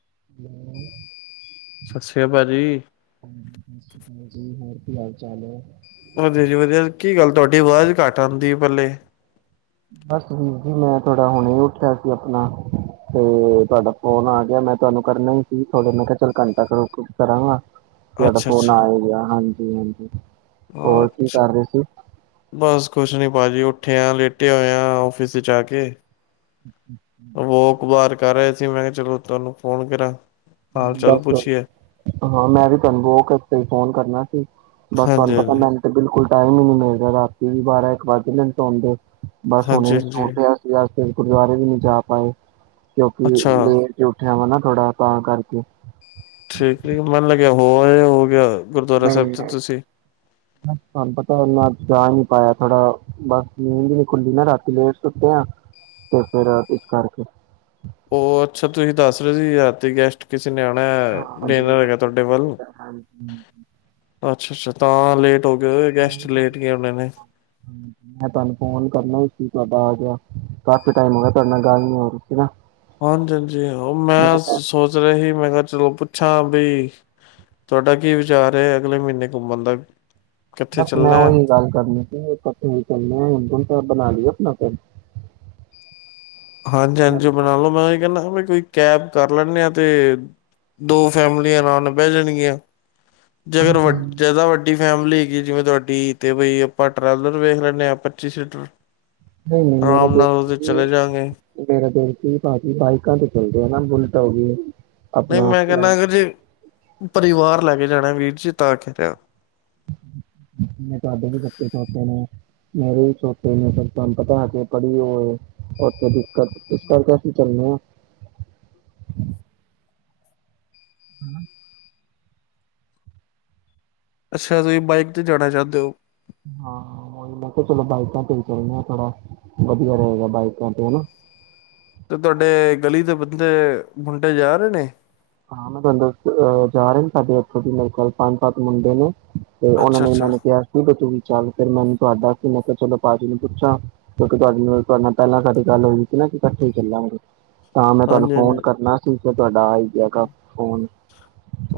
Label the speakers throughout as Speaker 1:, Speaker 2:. Speaker 1: [inaudible]
Speaker 2: ਸਤਿ ਸ੍ਰੀ ਅਕਾਲ ਭਾਜੀ।
Speaker 1: ਹਾਂਜੀ ਸਤਿ ਸ਼੍ਰੀ ਅਕਾਲ ਜੀ, ਹੋਰ ਕੀ ਹਾਲ ਚਾਲ ਹੈ।
Speaker 2: ਵਧੀਆ ਜੀ ਵਧੀਆ। ਕੀ ਗੱਲ ਤੁਹਾਡੀ ਆਵਾਜ਼ ਘੱਟ ਆਉਂਦੀ ਹੈ, ਪਹਿਲੇ-
Speaker 1: ਬਸ ਵੀਰ ਜੀ, ਮੈਂ ਥੋੜਾ ਹੁਣੇ ਹੀ ਉੱਠਿਆ ਸੀ। ਆਪਣਾ ਤੇ ਤੁਹਾਡਾ ਫੋਨ ਆ ਗਿਆ। ਮੈਂ ਤੁਹਾਨੂੰ ਕਰਨਾ ਹੀ ਸੀ ਥੋਡੇ, ਮੈਂ ਕਿਹਾ ਚੱਲ ਘੰਟਾ ਰੁਕ ਕੇ ਕਰਾਂਗਾ।
Speaker 2: ਅੱਛਾ
Speaker 1: ਹੈੱਡਫੋਨ
Speaker 2: ਅੱਛਾ।
Speaker 1: ਆ ਗਿਆ, ਹਾਂਜੀ। ਹਾਂਜੀ। ਹੋਰ ਕੀ
Speaker 2: ਅੱਛਾ,
Speaker 1: ਕਰ ਰਹੇ ਸੀ?
Speaker 2: ਬਸ ਕੁਛ ਨੀ ਭਾਜੀ ਉਹ- ਉੱਠਿਆ ਲੇਟਿਆ ਹੋਇਆ ਆਫਿਸ ਚ ਆ ਕੇ। ਵਾਕ ਵਾਰ ਕਰ ਰਹੇ ਸੀ ਮੈਂ ਕਿਹਾ ਚਲੋ ਤੁਹਾਨੂੰ ਫੋਨ ਕਰਾਂ। ਹਾਲ ਚਾਲ
Speaker 1: ਦਸ
Speaker 2: ਪੁੱਛੀਏ।
Speaker 1: ਹਾਂ ਮੈਂ ਵੀ ਤੁਹਾਨੂੰ ਬੋ ਕਰਤੇ ਫੋਨ ਕਰਨਾ ਸੀ। ਬਸ
Speaker 2: ਹਾਂਜੀ
Speaker 1: ਤੁਹਾਨੂੰ ਪਤਾ
Speaker 2: ਹਾਂਜੀ
Speaker 1: ਮੈਨੂੰ ਤਾਂ ਬਿਲਕੁਲ ਟਾਈਮ ਹੀ ਨੀ ਮਿਲਦਾ ਰਾਤੀ ਵੀ ਬਾਰਾਂ ਇੱਕ ਵੱਜ ਜੰਦੇ ਸੋਂਦੇ। ਬਸ ਹੁਣ
Speaker 2: ਹਾਂਜੀ
Speaker 1: [unintelligible] ਸੀਗਾ।
Speaker 2: ਹਾਂਜੀ
Speaker 1: ਫੇਰ ਗੁਰਦੁਆਰੇ ਵੀ ਨਹੀਂ ਜਾ ਪਾਏ। ਕਿਉਂਕਿ
Speaker 2: ਅੱਛਾ।
Speaker 1: ਲੇਟ ਜੋ ਉੱਠਿਆ ਵਾਨਾ। ਥੋੜਾ ਆਪ ਆ ਕਰਕੇ। [inaudible]
Speaker 2: ਠੀਕ -ਠੀਕ ਮੰਨ ਲੱਗਿਆ ਹੋ [unintelligible] ਹੋ ਗਿਆ ਗੁਰਦੁਆਰਾ ਸਾਹਿਬ ਤੇ
Speaker 1: ਨਹੀਂ-ਨਹੀਂ
Speaker 2: ਤੁਸੀਂ।
Speaker 1: ਤੁਹਾਨੂੰ ਪਤਾ ਨਾ। ਜਾ ਨੀ ਪਾਇਆ ਥੋੜ੍ਹਾ ਬਸ ਨੀਂਦ ਨੀ ਖੁੱਲੀ ਨਾ ਰਾਤੀ ਲੇਟ ਸੁੱਤੇ ਆ ਤੇ ਫੇਿਰ ਇਸ ਕਰਕੇ।
Speaker 2: ਉਹ ਅੱਛਾ ਤੁਸੀਂ ਦੱਸ ਰਹੇ ਸੀ ਯਾਰਤੀ ਗੈਸਟ ਕਿਸੇ ਨਿਆਣਾ ਦੇਣਾ ਹੈਗਾ ਤੁਹਾਡੇ ਵੱਲ ਅੱਛਾ-ਅੱਛਾ। ਤਾਂ ਲੇਟ ਹੋ ਗਏ
Speaker 1: ਮੈਂ
Speaker 2: ਗੈਸਟ
Speaker 1: ਤੁਹਾਨੂੰ
Speaker 2: ਲੇਟ ਗਏ ਹੋਣੇ ਨੇ।
Speaker 1: ਫ ਮੈਂ ਤੁਹਾਨੂੰ ਫੋਨ ਕਰਨਾ ਕੀ ਤੁਹਾਡਾ ਆ ਗਿਆ, ਕਾਫੀ ਟਾਈਮ ਹੋਇਆ ਤੁਹਾਡੇ ਨਾਲ ਗੱਲ ਨਹੀਂ ਹੋ ਰਹੀਸੀ ਨਾ।
Speaker 2: ਹਾਂਜੀ -ਹਾਂਜੀ ਮੈਂ ਸੋਚ ਰਿਹਾ ਸੀ ਮੈਂ ਕਿਹਾ ਚਲੋ ੱਛਾਂ ਬਈ ਤੁਹਾਡਾ ਕੀ ਵਿਚਾਰ ਹੈ ਅਗਲੇ ਮਹੀਨੇ ਘੁੰਮਣ ਦਾ। ਕਿੱਥੇ
Speaker 1: ਬਸ ਮੈਂ
Speaker 2: ਚੱਲਣਾ ਹੈ
Speaker 1: ਉਹੀ ਗੱਲ ਕਰਨੀ ਸੀ ਇਕੱਠੇ ਚਲਨਾ ਤੁਣੇ ਬਣਾ ਲਿਆ ਆਪਣਾ [unintelligible]
Speaker 2: ਹਾਂਜੀ ਹਾਂਜੀ ਉਹ ਬਣਾ ਲ ਲੋ ਮੈਂ ਕਹਿੰਦਾ ਕੋਈ ਕੈਬ ਕਰ ਲੈਣੇ ਆ ਤੇ ਦੋ ਫੈਮਲੀਆਂ ਅਰਾਮ ਨਾਲ ਬਹਿ ਜਾਣਗੀਆਂ। ਜੇ ਅਗਰ [unintelligible] ਜਿਆਦਾ ਵੱਡੀ ਫੈਮਿਲੀ ਹੈਗੀ ਜਿਵੇਂ ਤੁਹਾਡੀ ਤੇ ਬਈ ਆਪਾਂ ਟਰਾਲਰ ਵੇਖ ਲੈਂਦੇ ਹਾਂ ਪੱਚੀ ਸੀਟਰ।
Speaker 1: ਨਹੀਂ ਨਹੀਂ ਮੇਰਾ
Speaker 2: ਆਰਾਮ
Speaker 1: ਕੋਈ
Speaker 2: ਨਾਲ ਉਹਦੇ
Speaker 1: ਦਿੱਕਤ
Speaker 2: ਚਲੇ ਜਾਂਗੇ
Speaker 1: ਨਹੀਂ [unintelligible] ਕੀ ਭਾਜ਼ੀ ਬਣਾਈ [unintelligible]
Speaker 2: ਨਹੀਂ ਮੈਂ ਕਹਿੰਦਾ ਅਗਰ ਜੇ। ਪਰਿਵਾਰ ਲੈ ਕੇ ਜਾਣਾ ਵੀਰ ਜੀ [unintelligible] ਹੈ
Speaker 1: ਮੈਂ ਕਿਹਾ ਤੁਹਾਡੇ ਵੀ ਬੱਚੇ ਛੋਟੇੋ ਨੇ ਮੇਰੇ ਵੀ ਛੋਚੇ ਨੇ, ਫਿਰ ਤੁਹਾਨੂੰ ਪਤਾ ਹੈ ਕੇ ਕਦੀ ਓ ਇੱਥੇ ਦਿੱਕਤ ਇਸ ਕਰਕੇ ਅਸੀ ਚੱਲ ਨੇ ਆ। [inaudible]
Speaker 2: ਅੱਛਾ ਜੀ ਬਾਈਕ ਤੇ ਜਾਣਾ ਚਾਹੁੰਦੇ ਹੋ।
Speaker 1: ਹਾਂ, ਉਹੀ ਮੈਂ ਕਿਹਾ ਚਲੋ ਬਾਈਕਾਂ ਤੇ ਵੀ ਚੱਲਣੇ ਆ ਥੋੜਾ ਵਧੀਆ ਰਹੇਗਾ ਬਾਈਕਾਂ ਤੇ ਹਨਾ?
Speaker 2: ਤੇ ਤੁਹਾਡੇ ਗਲੀ ਦੇ ਬੰਦੇ ਮੁੰਡੇ ਜਾ ਰਹੇ ਨੇ
Speaker 1: ਹਾਂ ਮੈਂ ਤੁੰ ਦਤਹ ਜਾ ਰਹੇ ਨੇ ਸਾਡੇ ਉੱਥੋਂ ਦੀ ਮੇਰੇ ਖਲ ਪੰਜ ਪੰਜਤ ਮੁੰਡੇ ਨੇ ਤੇ ਉਹਨਾਂ ਨੇ
Speaker 2: ਅੱਛਾ-ਅੱਛਾ।
Speaker 1: ਮੈਨੂੰ ਕਿਹਾ ਕੀ ਬ ਤੂੰ ਵੀ ਚੱਲ ਫਿਰ ਮੈਨੂੰ ਤੁਹਾਡਾ ਸੀ ਮੈਂ ਚਲੋ ਪਟੀ ਨੂੰ ਪੁੱਛਾਂ ਕਿਉਂਕਿ ਤੁਹਾਡੇ ਨਾਲ ਪਹਿਲਾਂ ਸਾਡੀ ਗੱਲ ਹੋਈ ਸੀ ਨਾ ਕਿ ਇਕੱਠੇ ਹੀ ਚੱਲਾਂਗੇ ਤਾਂ ਮੈਂ ਤੁਹਾਨੂੰ
Speaker 2: ਹਾਂਜੀ,
Speaker 1: ਫੋਨ
Speaker 2: ਹਾਂਜੀ।
Speaker 1: ਕਰਨਾ ਸੀ ਤੁਹਾਡਾ ਗਿਆ ਗਾ ਫ਼ੋਨ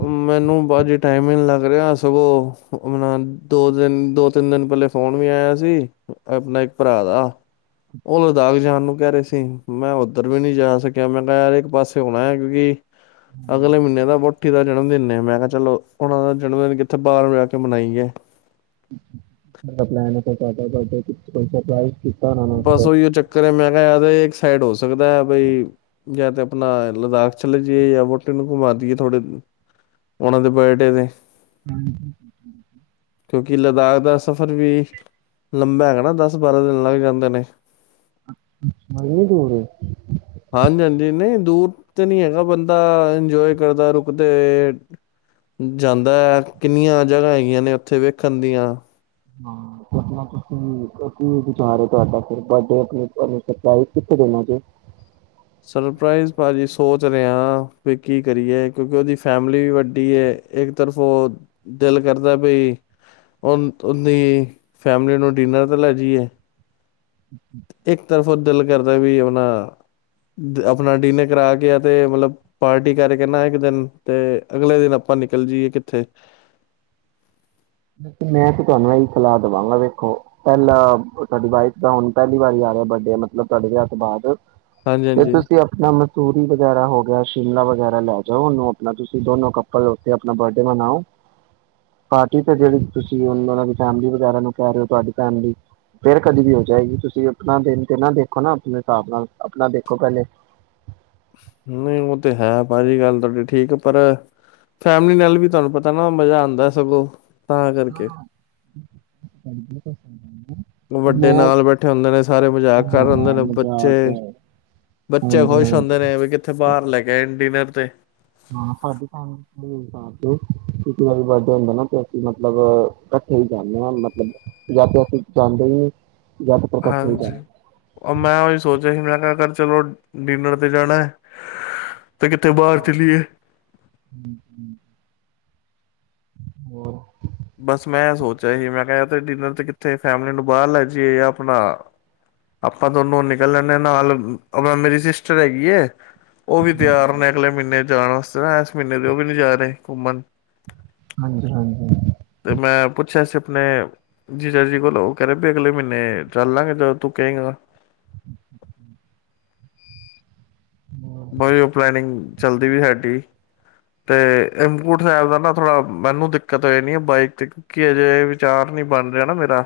Speaker 2: ਮੈਨੂੰ ਬਾਜ ਟਾਈਮਿੰ ਲੱਗ ਰਿਹਾ ਸਗੋਂ ਆਪਣਾ ਦੋ ਦਿਨ ਦੋ ਤਿੰਨ ਦਿਨ ਪਹਿਲੇ ਫੋਨ ਵੀ ਆਇਆ ਸੀ ਆਪਣਾ ਇੱਕ ਭਰਾ ਦਾ ਉਹ ਲਦਾਖ ਜਾਣ ਨੂੰ ਕਹਿ ਰਹੇ ਸੀ ਮੈਂ ਉੱਧਰ ਵੀ ਨਹੀਂ ਜਾ ਸਕਿਆ ਮੈਂ ਕਿਹਾ ਯਾਰ ਇੱਕ ਪਾਸੇ ਹੋਣਾ ਹੈ ਕਿਉਂਕਿ ਅਗਲੇ ਮਹੀਨੇ ਦਾ ਵਹੁਠੀ ਦਾ ਜਨਮ ਦਿਨ ਨੇ ਮੈਂ ਕਿਹਾ ਚਲੋ ਉਹਨਾਂ ਦਾ ਜਨਮ ਦਿਨ ਕਿੱਥੇ ਬਾਹਰ ਜਾ ਕੇ ਮਨਾਈ ਹੈ
Speaker 1: ਪ ਪਸਾ ਪਲਾਈ
Speaker 2: ਬਸ ਉਹੀਓ ਚੱਕਰ ਹੈ ਮੈਂ ਇੱਕ ਸਾਈਡ ਹੋ ਸਕਦਾ ਹੈ ਬਈ ਜਾਂ ਤੇ ਆਪਣਾ ਲਦਾਖ ਚਲੇ ਜਾਈਏ ਜਾਂ ਵਹੁਟੇ ਨੂੰ ਘੁਮਾ ਦੀਈਏ ਥੋੜੇ ਉਹਨਾਂ ਦੇ ਬੇਟੇ ਤੇ
Speaker 1: ਹਮ
Speaker 2: ਕਿਉਂਕਿ ਲਦਾਖ ਦਾ ਸਫ਼ਰ ਵੀ ਲੰਬਾ ਹੈਗਾ ਨਾ ਦਸ ਬਾਰਾਂ ਦਿਨ ਲੱਗ ਜਾਂਦਾ ਹਦ ਨੇੇ
Speaker 1: ਬੜਨੀ ਦੂਰ
Speaker 2: ਹਾਂਜੀ ਹਾਂਜੀ ਨਹੀਂ ਦੂਰ ਤੇ ਨਹੀਂੀ ਹੈਗਾ ਬੰਦਾ ਇੰਜੋਏ ਕਰਦਾ ਰੁਕਦੇ ਜਾਂਦਾ ਹੈ ਕਿੰਨੀਆਂ ਜਗ੍ਹਾ ਹੈਗੀਆਂ ਨੇ ਉੱਥੇ ਵੇਖਣ ਦੀਆਂ
Speaker 1: ਹਾਂ ਤੁਸੀ ਤੁ ਕੀ ਵਿਚਾਰ ਹੋ ਤੁਹਾਡਾ ਫਡ ਕਿੱਥੇ ਦੇਣਾ ਜੇ
Speaker 2: ਸਰਪ੍ਰਜ਼ ਭਾਜੀੀ ਸੋਚ ਰਿਹਾ ਵੀ ਕੀ ਕਰੀਏ ਕਿਉਂਕਿ ਉਹਦੀ ਫੈਮਿਲੀ ਵੀ ਵੱਡੀ ਹੈ ਇੱਕ ਤਰਫ ਉਹ ਦਿਲ ਕਰਦਾ ਬਈ ਦੀ ਫੈਮਿਲੀ ਨੂੰ ਡਿਨਰ ਤਾਂ ਲੈ ਜਾਈਏ
Speaker 1: ਅੱਛਾ
Speaker 2: ਤਰਫੋਂ ਦਿਲ ਕਰਦਾ ਵੀ ਆਪਣਾ ਆਪਣਾ ਡਿਨਰ ਕਰਾ ਕੇ ਆ ਤੇ ਮਤਲਬ ਪਾਰਟੀ ਕਰਕੇ ਨਾ ਇੱਕ ਦਿਨ ਤੇ ਅਗਲੇ ਦਿਨ ਆਪਾਂ ਨਿਕਲ ਜਾਈਏ ਕਿੱਥੇ
Speaker 1: ਮੈਂ ਤੇ ਤੁਹਾਨੂੰ ਇਹੀ ਸਲਾਹ ਦੇਵਾਂਗਾ ਵੇਖੋ ਪਹਿਲਾਂ ਤੁਹਾਡੀ ਵਾਈਫ ਦਾ ਹੁਣ ਪਹਿਲੀ ਵਾਰੀ ਆ ਰਿਹਾ ਵੱਡੇ ਮਤਲਬ ਤੁਹਾਡੇ ਹ ਤੋਂ ਬਾਅਦ
Speaker 2: ਹਾਂਜੀ
Speaker 1: ਤੇ
Speaker 2: ਹਾਂਜੀ
Speaker 1: ਤੁਸੀਂ ਆਪਣਾ ਮਸੂਰੀ ਵਗੈਰਾ ਹੋ ਗਿਆ ਸ਼ਿਮਲਾ ਵਗ ਵਗੈਰਾ ਲੈ ਜਾਓ ਉਹਨੂੰ ਆਪਣਾ ਤੁਸੀਂ ਦੋਨੋ ਕੱਪਲ ਉੱਥੇ ਆਪਣਾ ਬਰਡੇ ਮਨਾਓ ਪਾਰਟੀ ਜਿਹੜੀ ਤੁਸੀਂ ਉਹ ਦੀ ਫੈਮਿਲੀ ਵਗੈਰਾ ਨੂੰ ਕਹਿ ਰਹੇ ਹੋ ਤੁਹਾਡੀ ਫੈਮਿਲੀ ਫੇਰ ਕਦੇ ਵੀ ਹੋ ਜਾਏਗੀ ਤੁਸੀਂ ਆਪਣਾ ਦਿਨ ਤੇ ਨਾ ਦੇਖੋ ਨਾ ਆਪਣੇ ਹਿਸਾਬ ਨਾਲ ਆਪਣਾ ਦੇਖੋ ਪਹਿਲੇ
Speaker 2: ਨਹੀਂ ਉਹ ਤੇ ਹੈ ਭਾਜੀ ਗੱਲ ਤੁਹਾਡੀ ਠੀਕ ਪਰ ਫੈਮਲੀ ਨਾਲ ਵੀ ਤੁਹਾਨੂੰ ਪਤਾ ਨਾ ਮਜ਼ਾ ਆਉਂਦਾ ਸਗੋਂ ਤਾਂ ਕਰਕੇ
Speaker 1: ਪੜਲੇ ਕਛਾ
Speaker 2: ਵੱਡੇ ਨਾਲ ਬੈਠੇ ਹੁੰਦੇ ਨੇ ਸਾਰੇ ਮਜ਼ਾਕ ਕਰ
Speaker 1: ਹਾਂ
Speaker 2: ਹਦੇ ਨੇ ਬੱਚੇ
Speaker 1: ਮਜ਼ਾਕ
Speaker 2: ਬੱਚੇ
Speaker 1: ਹਾਂਜੀ
Speaker 2: ਖੁਸ਼
Speaker 1: ਹਾਂਜੀ
Speaker 2: ਹੁੰਦੇ ਨੇ ਵੀ ਕਿੱਥੇ ਬਾਹਰ ਲੈ ਕੇ ਡਿਨਰ ਅਤੇ
Speaker 1: ਹਾਂ ਸਾਡਉਂਕਿ ਵਾਰੀ ਵਰਡ ਹੁੰਦਾ ਨਾ ਤੇ ਅਸੀਂ ਮਤਲਬ ਇਕੱਠੇ ਹੀ ਜਾਂਦੇ ਹਾਂ ਮਤਲਬ ਜ ਅਸੀਂ ਜਾਂਦੇ ਹੀ ਜਾਂ ਤੇ ਫਿਰ ਇਕੱਠੇ ਹੀ
Speaker 2: ਹਾਂਜੀ
Speaker 1: ਜਾਂਦੇ
Speaker 2: ਉਹ ਮੈਂ ਉਹੀ ਸੋਚਿਆ ਸੀ ਮੈਂ ਕਿਹਾ ਕਰ ਚਲੋ ਡਿਨਰ 'ਤੇ ਜਾਣਾ ਹੈ ਤੇ ਕਿੱਥੇ ਬਾਹਰ ਚਲੀਏ
Speaker 1: ਹੋ
Speaker 2: ਬਸ ਮੈਂ ਸੋਚਿਆ ਸੀ ਮੈਂ ਕਿਹਾ ਤੇ ਡਿਨਰ ਤੇ ਕਿੱਥੇ ਫੈਮਿਲੀ ਨੂੰ ਬਾਹਰ ਲੈ ਜਾਈਏ ਜਾਂ ਆਪਣਾ ਆਪਾਂ ਦੋਨੋਂ ਨਿਕਲ ਲਦੇ ਨਾਲ ਮੇਰੀ ਸਿਸਟਰ ਹੈਗੀ ਹੈ ਉਹ ਵੀ ਤਿਆਰ ਨੇ ਅਗਲੇ ਮਹੀਨੇ ਜਾਣ ਇਸ ਮਹੀਨੇ ਦੇ ਉਹ ਵੀ ਨ ਜਾ ਰਹੇ ਘੁੰਮਣ
Speaker 1: ਹਾਂਜੀ ਹਾਂਜੀ
Speaker 2: ਤੇ ਮੈਂ ਪੁੱਛਿਆ ਸੀ ਆਪਣੇ ਜੀਜਾ ਜੀ ਕੋਲ ਉਹ ਕਹਿ ਰਹੇ ਵੀ ਅਗਲੇ ਮਹੀਨੇ ਚੱਲ ਲਾਂਗੇ ਜਦੋਂ ਤੂੰ ਕਹੇਗਾ ਬ ਉਹ ਪਲਨਿੰਗ ਚੱਲਦੀ ਵੀ ਸਾਡੀ ਤੇ ਇਮਕੂਟ ਸਾਹਿਬ ਦਾ ਨਾ ਥੋੜਾ ਮੈਨੂੰ ਦਿੱਕਤ ਹੋਈ ਨੀ ਬਾਈਕ ਤੇ ਕਿਉਕਿ ਅਜੇ ਵਿਚਾਰ ਨੀ ਬਣ ਰਿਹਾ ਨਾ ਮੇਰਾ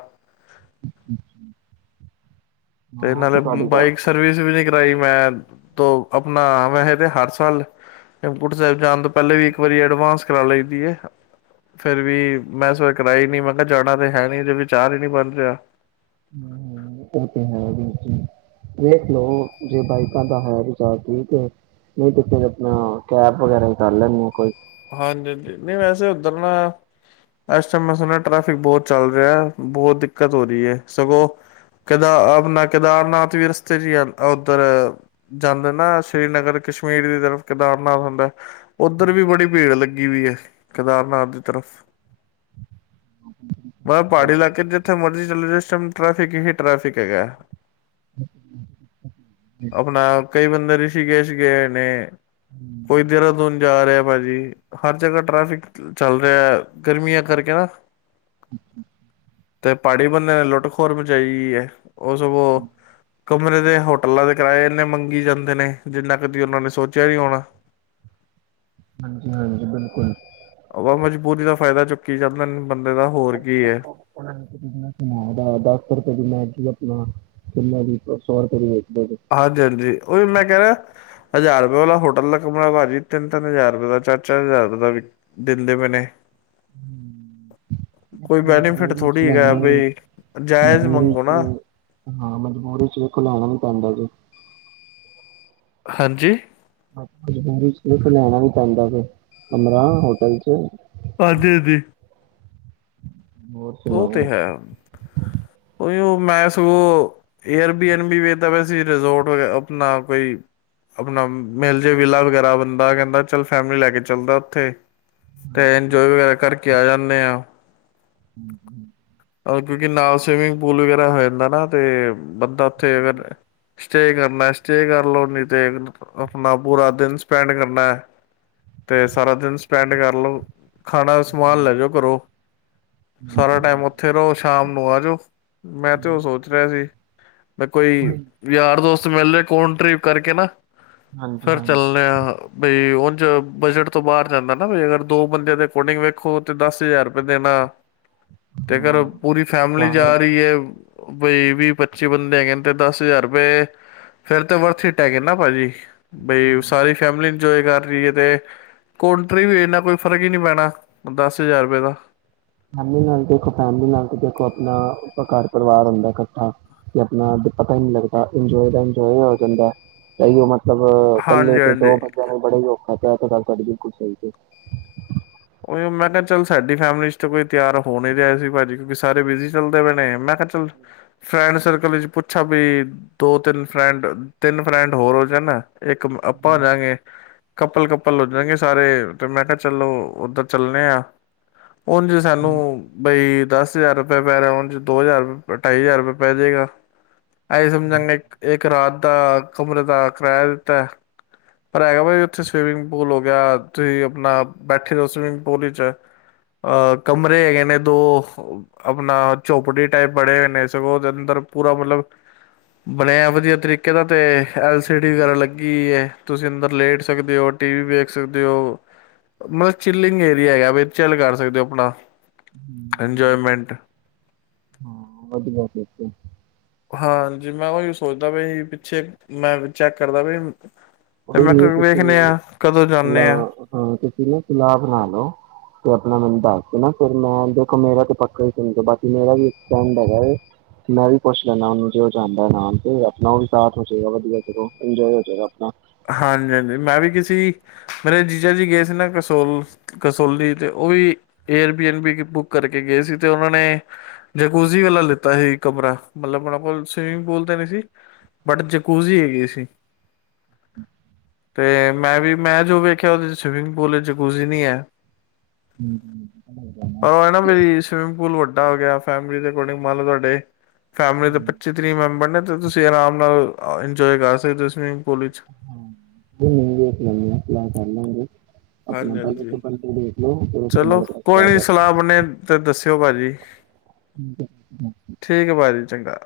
Speaker 2: ਤੇ
Speaker 1: ਉਹ
Speaker 2: ਨਾਲੇ
Speaker 1: ਤਾਂ ਤੁਹਾਡੀ ਗੱਲ
Speaker 2: ਬਾਈਕ ਸਰਵਿਸ ਵੀ ਨ ਮੈਂ ਦੋ ਆਪਣਾ ਵੈਸੇ ਤੇ ਹਰ ਸਾਲਮਕਟ ਸਾਹਿਬ ਜਾਣ ਤੋਂ ਪਹਿਲੇ ਵੀ ਇੱਕ ਵਾਰੀ ਐਡਵਾਂਸ ਕਰਾ ਲਈਦੀ ਫੇਿਰ ਵੀ ਮੈਂ ਇਸ ਵਾਰ ਕਰਾਈ ਨੀ ਮੈਂ ਕਿਹਾ ਜਾਣਾ ਤੇ ਹੈ ਨੀ ਜ ਵਿਚਾਰ ਹੀ ਨੀ ਬਣ ਰਿਹਾ
Speaker 1: ਹ ਉਹ ਤੇ ਹੈ ਵੀ ਵੇਖ ਲੋ ਜੇ ਬਾਈਕਾਂ ਦਾ ਹੈ ਚਾਰ ਤੇ ਨਹੀਂ ਤੇ ਫੇ ਆਪਣਾ ਕੈਬ ਵਗੈਰਾ ਹੀ ਕਰ ਲੈਦੇ ਆ ਕੋਈ
Speaker 2: ਹਾਂਜੀ ਹਾਂਜੀ ਨਹੀਂ ਵੈਸੇ ਉੱਧਰ ਨਾ ਇਸ ਟਾਈਮ ਮੈਂ ਸੁਣਿਆ ਟ੍ਰੈਫਿਕ ਬਹੁਤ ਚੱਲ ਰਿਹਾ ਬਹੁਤ ਦਿੱਕਤ ਹੋ ਰਹੀ ਹੈ ਸਗੋਂਦ ਆਪਣਾ ਕੇਦਾਰਨਾਥ ਵੀ ਰਸਤੇ ਚ ਉੱਧਰ ਜਾਂਦੇ ਨਾ ਸ਼੍ਰੀਨਗਰ ਕਸ਼ਮੀਰ ਦੀ ਤਰਫ ਕੇਦਾਰਨਾਥ ਹੁੰਦਾ ਉੱਧਰ ਵੀ ਬੜੀ ਭੀੜ ਲੱਗੀ ਹੋਈ ਹੈ ਕੇਦਾਰਨਾਥ ਦੀ ਤਰਫ਼ ਮਤਲ ਪਹਾੜੀ ਇਲਾਕੇ ਚ ਜਿੱਥੇ ਮਰਜੀ ਚੱਲ ਜਾ ਇਸ ਟਾਈਮ ਟ੍ਰੈਫਿਕ ਹੀ ਟ੍ਰੈਫਿਕ ਹੈਗਾ ਆਪਣਾ ਕਈ ਬੰਦੇ ਰਿਸ਼ੀਕੇਸ਼ ਗਏ ਨੇ ਕੋਈ ਦੇਹਰਾਦੂਨ ਜਾ ਰਿਹਾ ਭਾਜੀ ਹਰ ਜਗ੍ਹਾ ਟ੍ਰੈਫਿਕ ਚੱਲ ਰਿਹਾ ਗਰਮੀਆਂ ਕਰਕੇ ਨਾ ਤੇ ਪਹਾੜੀ ਬੰਦਿਆਂ ਨੇ ਲੁੱਟ ਖੋਰ ਮਚਾਈ ਹੈ ਉਹ ਸਗੋਂ ਕਮਰੇ ਦੇ ਹੋਟਲਾਂ ਦੇ ਕਿਰਾਏ ਇਨੇ ਮੰਗੀ ਜਾਂਦੇ ਨੇ ਜਿੰਨਾ ਕਦੀ ਉਹਨਾਂ ਨੇ ਸੋਚਿਆ ਨ ਹੋਣਾ
Speaker 1: ਹਾਂਜੀ ਹਾਂਜੀ ਬਿਲਕੁਲ
Speaker 2: ਆਾ ਮਜਬੂਰੀ ਦਾ ਫਾਇਦਾ ਚੁੱਕੀ ਜਾਂਦਾ ਬੰਦੇ ਦਾ ਹੋਰ ਕੀ ਹੈ
Speaker 1: ਡਾਕਟਰਰ ਤਗਨ ਜੀਪ ਚ ਸੋਰ ਤਰੀ
Speaker 2: ਹਾਂਜੀ ਹਾਂਜੀ ਉਹ ਵੀ ਮੈਂ ਕਹਿ ਰਿਹਾ ਹਜ਼ਾਰ ਰੁਪਏ ਵਾਲਾ ਹੋਟਲ ਦਾ ਕਮਰਾ ਭਾਜੀ ਤਿੰਨ ਤਿੰਨ ਹਜ਼ਾਰ ਰੁਪਏ ਦਾ ਚਾਰ ਚਾਰ ਹਜ਼ਾਰ ਰ ਦਾ ਦਿੰਦੇ ਮੈਨੇ ਕੋਈ ਬੈਂ ਨੀ
Speaker 1: ਚ ਲੈਣਾ ਵੀ ਮਜਬੂਰੀ
Speaker 2: ਮੰਗੋ ਨਾ
Speaker 1: ਚ ਹਾਂ ਮਜਬੂਰੀ ਚ ਵਖੋ ਲੈਣਾ ਵੀ ਪੈਂਦਾ ਜੀ
Speaker 2: ਹਾਂਜੀ
Speaker 1: ਸਿਰਫ਼ ਲੈਣਾ ਵੀ ਪੈਂਦਾ ਫ ਕਮਰਾ ਹੋਟਲ ਚ
Speaker 2: ਹਾਂਜੀ ਹਾਂਜੀ
Speaker 1: ਹੋਰ
Speaker 2: ਉਹ ਤੇ
Speaker 1: ਸੁਣਾਓ?
Speaker 2: ਹੈ ਉਹੀ ਉਹ ਮੈਂ ਸਗੋਂ ਏਅਰ ਬੀ ਵੀ ਵੇਖਦਾ ਵ ਸੀ ਰਿਜੋਰਟ ਆਪਣਾ ਕੋਈ ਆਪਣਾ ਮੇਿਲ ਜੇ ਵਿੇਲਾ ਵਗੈਰਾ ਬੰਦਾ ਕਹਿੰਦਾ ਚੱਲ ਫੈਮਲੀ ਲੈ ਕੇ ਚਲਦਾ ਉੱਥੇ ਤੇ
Speaker 1: ਹਾਂਜੀ
Speaker 2: ਇੰਜੋਏ ਵਗੈਰਾ ਕਰਕੇ ਕੇ ਜਾਂਦੇ ਹਾਂ
Speaker 1: ਹਮ ਹਮ
Speaker 2: ਕਿਉਂਕਿ ਨਾਲ ਸਵੀਮਿੰਗ ਪੂਲ ਵਗੈਰਾ ਹੋ ਜਾਂਦਾ ਨਾ ਤੇ ਬੰਦਾ ਉੱਥੇ ਅਗਰ
Speaker 1: ਹੋਰ,
Speaker 2: ਸਟੇਅ ਕਰਨਾ ਸਟੇ ਕਰ ਲੋ ਨੀ ਤੇ ਆਪਣਾ ਪੂਰਾ ਦਿਨ ਸਪੈਂਡ ਕਰਨਾ ਤੇ ਸਾਰਾ ਦਿਨ ਸਪੈਂਡ ਕਰ ਲ ਖਾਣਾ ਦਾ ਸਮਾਨ
Speaker 1: ਹਾਂ।
Speaker 2: ਲੈ ਜਾਓ ਘੋ ਸਾਰਾ ਟਾਈਮ ਉੱਥ ਸ਼ਾਮ ਨੂੰ ਆਜਓ ਮੈਂ ਤੇ ਉਹ ਸੋਚ ਰਿਹਾ
Speaker 1: ਹਾਂਜੀ
Speaker 2: ਸੀ ਮੈਂ ਕੋਈ
Speaker 1: ਹਾਂਜੀ
Speaker 2: ਯਾਰ ਦੋਸਤ ਮੇਲੇ ਕੌਣ ਟ੍ਰਿਪ ਕਰਕੇ ਨਾ ਫੇਰ
Speaker 1: ਹਾਂ
Speaker 2: ਚੱਲਣੇ ਆ ਬਈ ਉਹ ਚ ਬਜਟ ਤੋਂ ਬਾਹਰ ਜਾਂਦਾ ਨਾ ਅਗਰ ਦੋ ਬੰਦਿਆਂ ਦੇ ਅਕੋਡਿੰਗ ਵੇਖੋ ਤੇ ਦਸ ਹਜ਼ਾਰ ਰੁਪਏ ਦੇਣਾ ਤੇਗਰ ਪੂਰੀ ਫੈਮਲੀ
Speaker 1: ਚਾਰ
Speaker 2: ਜਾ
Speaker 1: ਬੰ-
Speaker 2: ਰਹੀ ਹੈ ਬਈ ਵੀਹ ਪੱਚੀ ਬੰਦੇ ਹੈਗੇ ਤੇ ਦਸ ਹਜ਼ਾਰ ਰੁਪਏ ਫੇਿਰ ਤੇ ਵਰਥਟ ਹੈਗੇ ਨਾ ਭਾਜੀ ਬਈ
Speaker 1: ਹਾਂ
Speaker 2: ਸਾਰੀ ਫੈਮਲੀ ਇੰਜਏ ਕਰ ਰਏ ਤੇ ਕੋਟਰੀ ਵੀ ਇਨਾ ਕੋਈ ਫ਼ਰਕ ਹੀ ਨਹੀਂੀ ਪੈਣਾ ਦਸ ਹਜ਼ਾਰ ਰੁਪਏ ਦਾ
Speaker 1: ਫੈਮ ਨਾਲ ਦੇਖੋ ਫੈਮਲੀ ਨਾਲ ਦੇਖੋ ਆਪਣਾ ਘਰ ਪਰਿਵਾਰ ਹੁੰਦਾ ਇਕੱਠਾ ਤੇ ਆਪਣਾ ਪਤਾ ਹੀ ਨ ਲੱਗਦਾ ਇੰਜੋਏ ਦਾ ਇੰਜੋਏ ਹੋ ਜਾਂਦਾ ਉਹ ਮ ਮਤਲਬ
Speaker 2: ਹਾਂਜੀ
Speaker 1: ਇਕੱਲੇ ਤੇ
Speaker 2: ਹਾਂਜੀ
Speaker 1: ਦੋ ਬੰੱਚਿਆਂ ਨੇ ਬੜੇ ਹੀ ਖਾ ਪ ਪੜ ਕੁਹੀ ਤੇ
Speaker 2: ਉ ਮੈਂ ਕਿਹਾ ਚੱਲ ਸਾਡੀ ਫੈਮਲੀ ਚ ਕੋਈ ਤਿਆਰ ਹੋ ਨ ਰਿਹਾ ਸੀ ਭਾਜੀ ਕਿਉਕਿ ਸਾਰੇ ਬਿਜੀੀ ਚੱਲਦੇ ਪਏਣੇ ਮੈਂ ਕਿਹਾ ਚੱਲ ਫਰੈਂਡ ਸਰਕਲ ਵਿਚ ਪੁੱਛਾ ਵੀ ਦੋ ਤਿੰਨ ਫਰੈਂਡ ਤਿੰਨ ਫਰੈਂਡ ਹੋਰ ਹੋ ਜਾ ਇੱਕ ਆਪਾਂ ਦਗੇ ਕੱਪਲ ਕ ਭਾਂ ਲੁਜਗੇ ਸਾਰੇ ਤੇ ਮੈਂ ਕਿਹਾ ਚਲੋ ਉੱਧਰ ਚੱਲਣੇ ਆਾਂ ਹਣ ਜੇ ਸਾਨੂੰ ਬਈ ਦਸ ਹਜ਼ਾਰ ਰੁਪਏ ਪੈ ਰਿਹਾ ਹੁਣ ਜ ਦੋ ਹਜ਼ਾਰ ਅਢਾਈ ਹਜ਼ਾਰ ਰੁਪਏ ਪੈ ਜਾਵੇਗਾ ਆਏ ਸਮਝਗੇ ਇੱਕ ਰਾਤ ਦਾ ਕਮਰੇ ਦਾ ਕਿਰਾਇਆ ਦਿੱਤਾ ਪਰ ਹੈਗਾ ਭਾ ਉੱਥੇ ਸਵੀਮਿੰਗ ਪੂਲ ਹੋ ਗਿਆ ਤੁਸੀਂ ਆਪਣਾ ਬੈਠੇ ਰਹੋ ਸਵੀਮਿੰਗ ਪੂਲ ਵਿੱਚ ਅਹ ਕਮਰੇ ਹੈਗੇ ਨੇ ਦੋ ਆਪਣਾ ਝੋਪੜੀ ਟਾਈਪ ਬਣੇ ਹੋਏ ਨੇ ਸਗੋਂ ਦੇ ਅੰਦਰ ਪੂਰਾ ਮਤਲਬ ਬਣਿਆ ਵਧੀਆ ਤਰੀਕੇ ਦਾ ਤੇ ਐਲ ਸੀ ਡੀ ਵਗੈਰਾ ਲੱਗੀ ਹੈ ਤੁਸੀਂ ਅੰਦਰ ਲੇਟ ਸਕਦੇ ਹੋ ਟੀ ਵੀ ਵੇਖ ਸਕਦੇ ਹੋ ਮਤਲਬ ਥਿਲਿੰਗ ਏਰੀਆ ਹੈਗਾ ਚੱਲ ਕਰ ਸਕਦੇ ਹੋ ਆਪਣਾ ਇੰਜਏਮੈਂਟ
Speaker 1: ਹਾਂ ਵਧੀਆ ਫ
Speaker 2: ਹਾਂਜੀ ਮੈਂ ਉਹੀ ਸੋਚਦਾ ਵੀ ਪਿੱਛੇ ਮੈਂ ਚੈੱਕ ਕਰਦਾ ਵੀ ਤੇ
Speaker 1: ਉਹੀ
Speaker 2: ਮੈਂ
Speaker 1: ਨੀ
Speaker 2: ਕਿਹਾ ਵੇਖਦੇ ਆ ਕਦੋਂ
Speaker 1: ਤੁਸੀਂ
Speaker 2: ਜਾਂਦੇ ਆ
Speaker 1: ਹਾਂ ਤੁਸੀਂ ਨਾ ਫਲਾ ਬਣਾ ਲਓ ਤੇ ਆਪਣਾ ਮੈਨੂੰ ਦੱਸ ਕੇ ਨਾ ਫਿਰ ਮੈਂ ਦੇਖੋ ਮੇਰਾ ਤੇ ਪੱਕਾ ਹੀਣ ਬਾਕੀ ਮੇਰਾ ਵੀ ਇੱਕ ਫੈਂਡ ਹੈਗਾ ਮੈਂ ਵੀ ਪੁੱਛ ਲੈਂਦਾ ਉਹਨੂੰ ਜੇ ਉਹ ਜਾਂਦਾ ਨਾਮ ਤੇ ਆਪਣਾ ਉਹ ਵੀ ਸਾਥ ਹੋ ਜਾਏਗਾ ਵਧੀਆ ਚੋ ਇੰਜੋਏ ਹੋ ਜਾਗਾਣਾ
Speaker 2: ਹਾਂਜੀ ਹਾਂਜੀ ਮੈਂ ਵੀ ਕਿਸੇ ਮੇਰੇ ਜੀਜਾ ਜੀ ਗਏ ਸੀ ਨਾ ਕਸੋਲ ਕਸੋਲੀ ਤੇ ਉਹ ਵੀ ਏਅਰਪੀਨ ਵੀ ਬੁੱਕ ਕਰਕੇ ਗਏ ਸੀ ਤੇ ਉਹਨਾਂ ਨੇ ਜਕੂਜ਼ੀ ਵਾਲਾ ਲਿੱਤਾ ਸੀ ਕਮਰਾ ਮਤਲਬ ਉਹਨਾਂ ਕੋਲ ਸਵੀਮਿੰਗ ਪੂਲ ਤੇ ਨਹੀਂ ਸੀ ਬਟ ਜਕੂਜ਼ੀ ਹੈਗੀਈ ਸੀ ਤੇ ਮੈਂ ਵੀ ਮੈਂ ਜੋ ਵੇਖਿਆ ਉਹਦੇ ਸਵੀਮਿੰਗ ਪੂਲ ਵਿੱਚ ਕੁੂਜ਼ੀ ਨਹੀਂ ਹੈ
Speaker 1: ਹਮ
Speaker 2: ਪਰ ਉਹ ਨਾ ਮੇਰੀ ਸਵਿਮਿੰਗ ਪੂਲ ਵੱਡਾ ਹੋ ਗਿਆ ਫੈਮ ਅਕੋਰਡਿੰਗ ਮੰਨ ਲਓ ਤੁਹਾਡੇ ਫੈਮਿਲੀ ਦੇ ਪੱਚੀ ਤੀਹ ਮੈਂਬਰ ਨੇ ਤੇ ਤੁਸੀਂ ਆਰਾਮ ਨਾਲ ਇੰਜੋਏ ਕਰ ਸਕਦੇ ਹੋ ਸਵਿਮਿੰਗ ਪੂਲ ਵਿੱਚ
Speaker 1: ਲਾ ਕਰ ਲਾਂਗੇ ਆਪਣਾ
Speaker 2: ਹਾਂਜੀ
Speaker 1: ਪਹਿਲੇ
Speaker 2: ਹਾਂਜੀ
Speaker 1: ਤਾਂ ਬੰਦੇ ਦੇਖ ਲਓ ਫਿਰ ਉਸ ਤੋਂ
Speaker 2: ਚਲੋ
Speaker 1: ਬਾਅਦ ਆਪਾਂ
Speaker 2: ਕੋਈ ਨੀ
Speaker 1: ਕਰ
Speaker 2: ਸਲਾਹ ਬੰਣੇੇ ਤੇ ਦੱਸਿਓ ਭਾਜੀ ਠੀਕ ਭਾਜੀੀ ਚੰਗਾ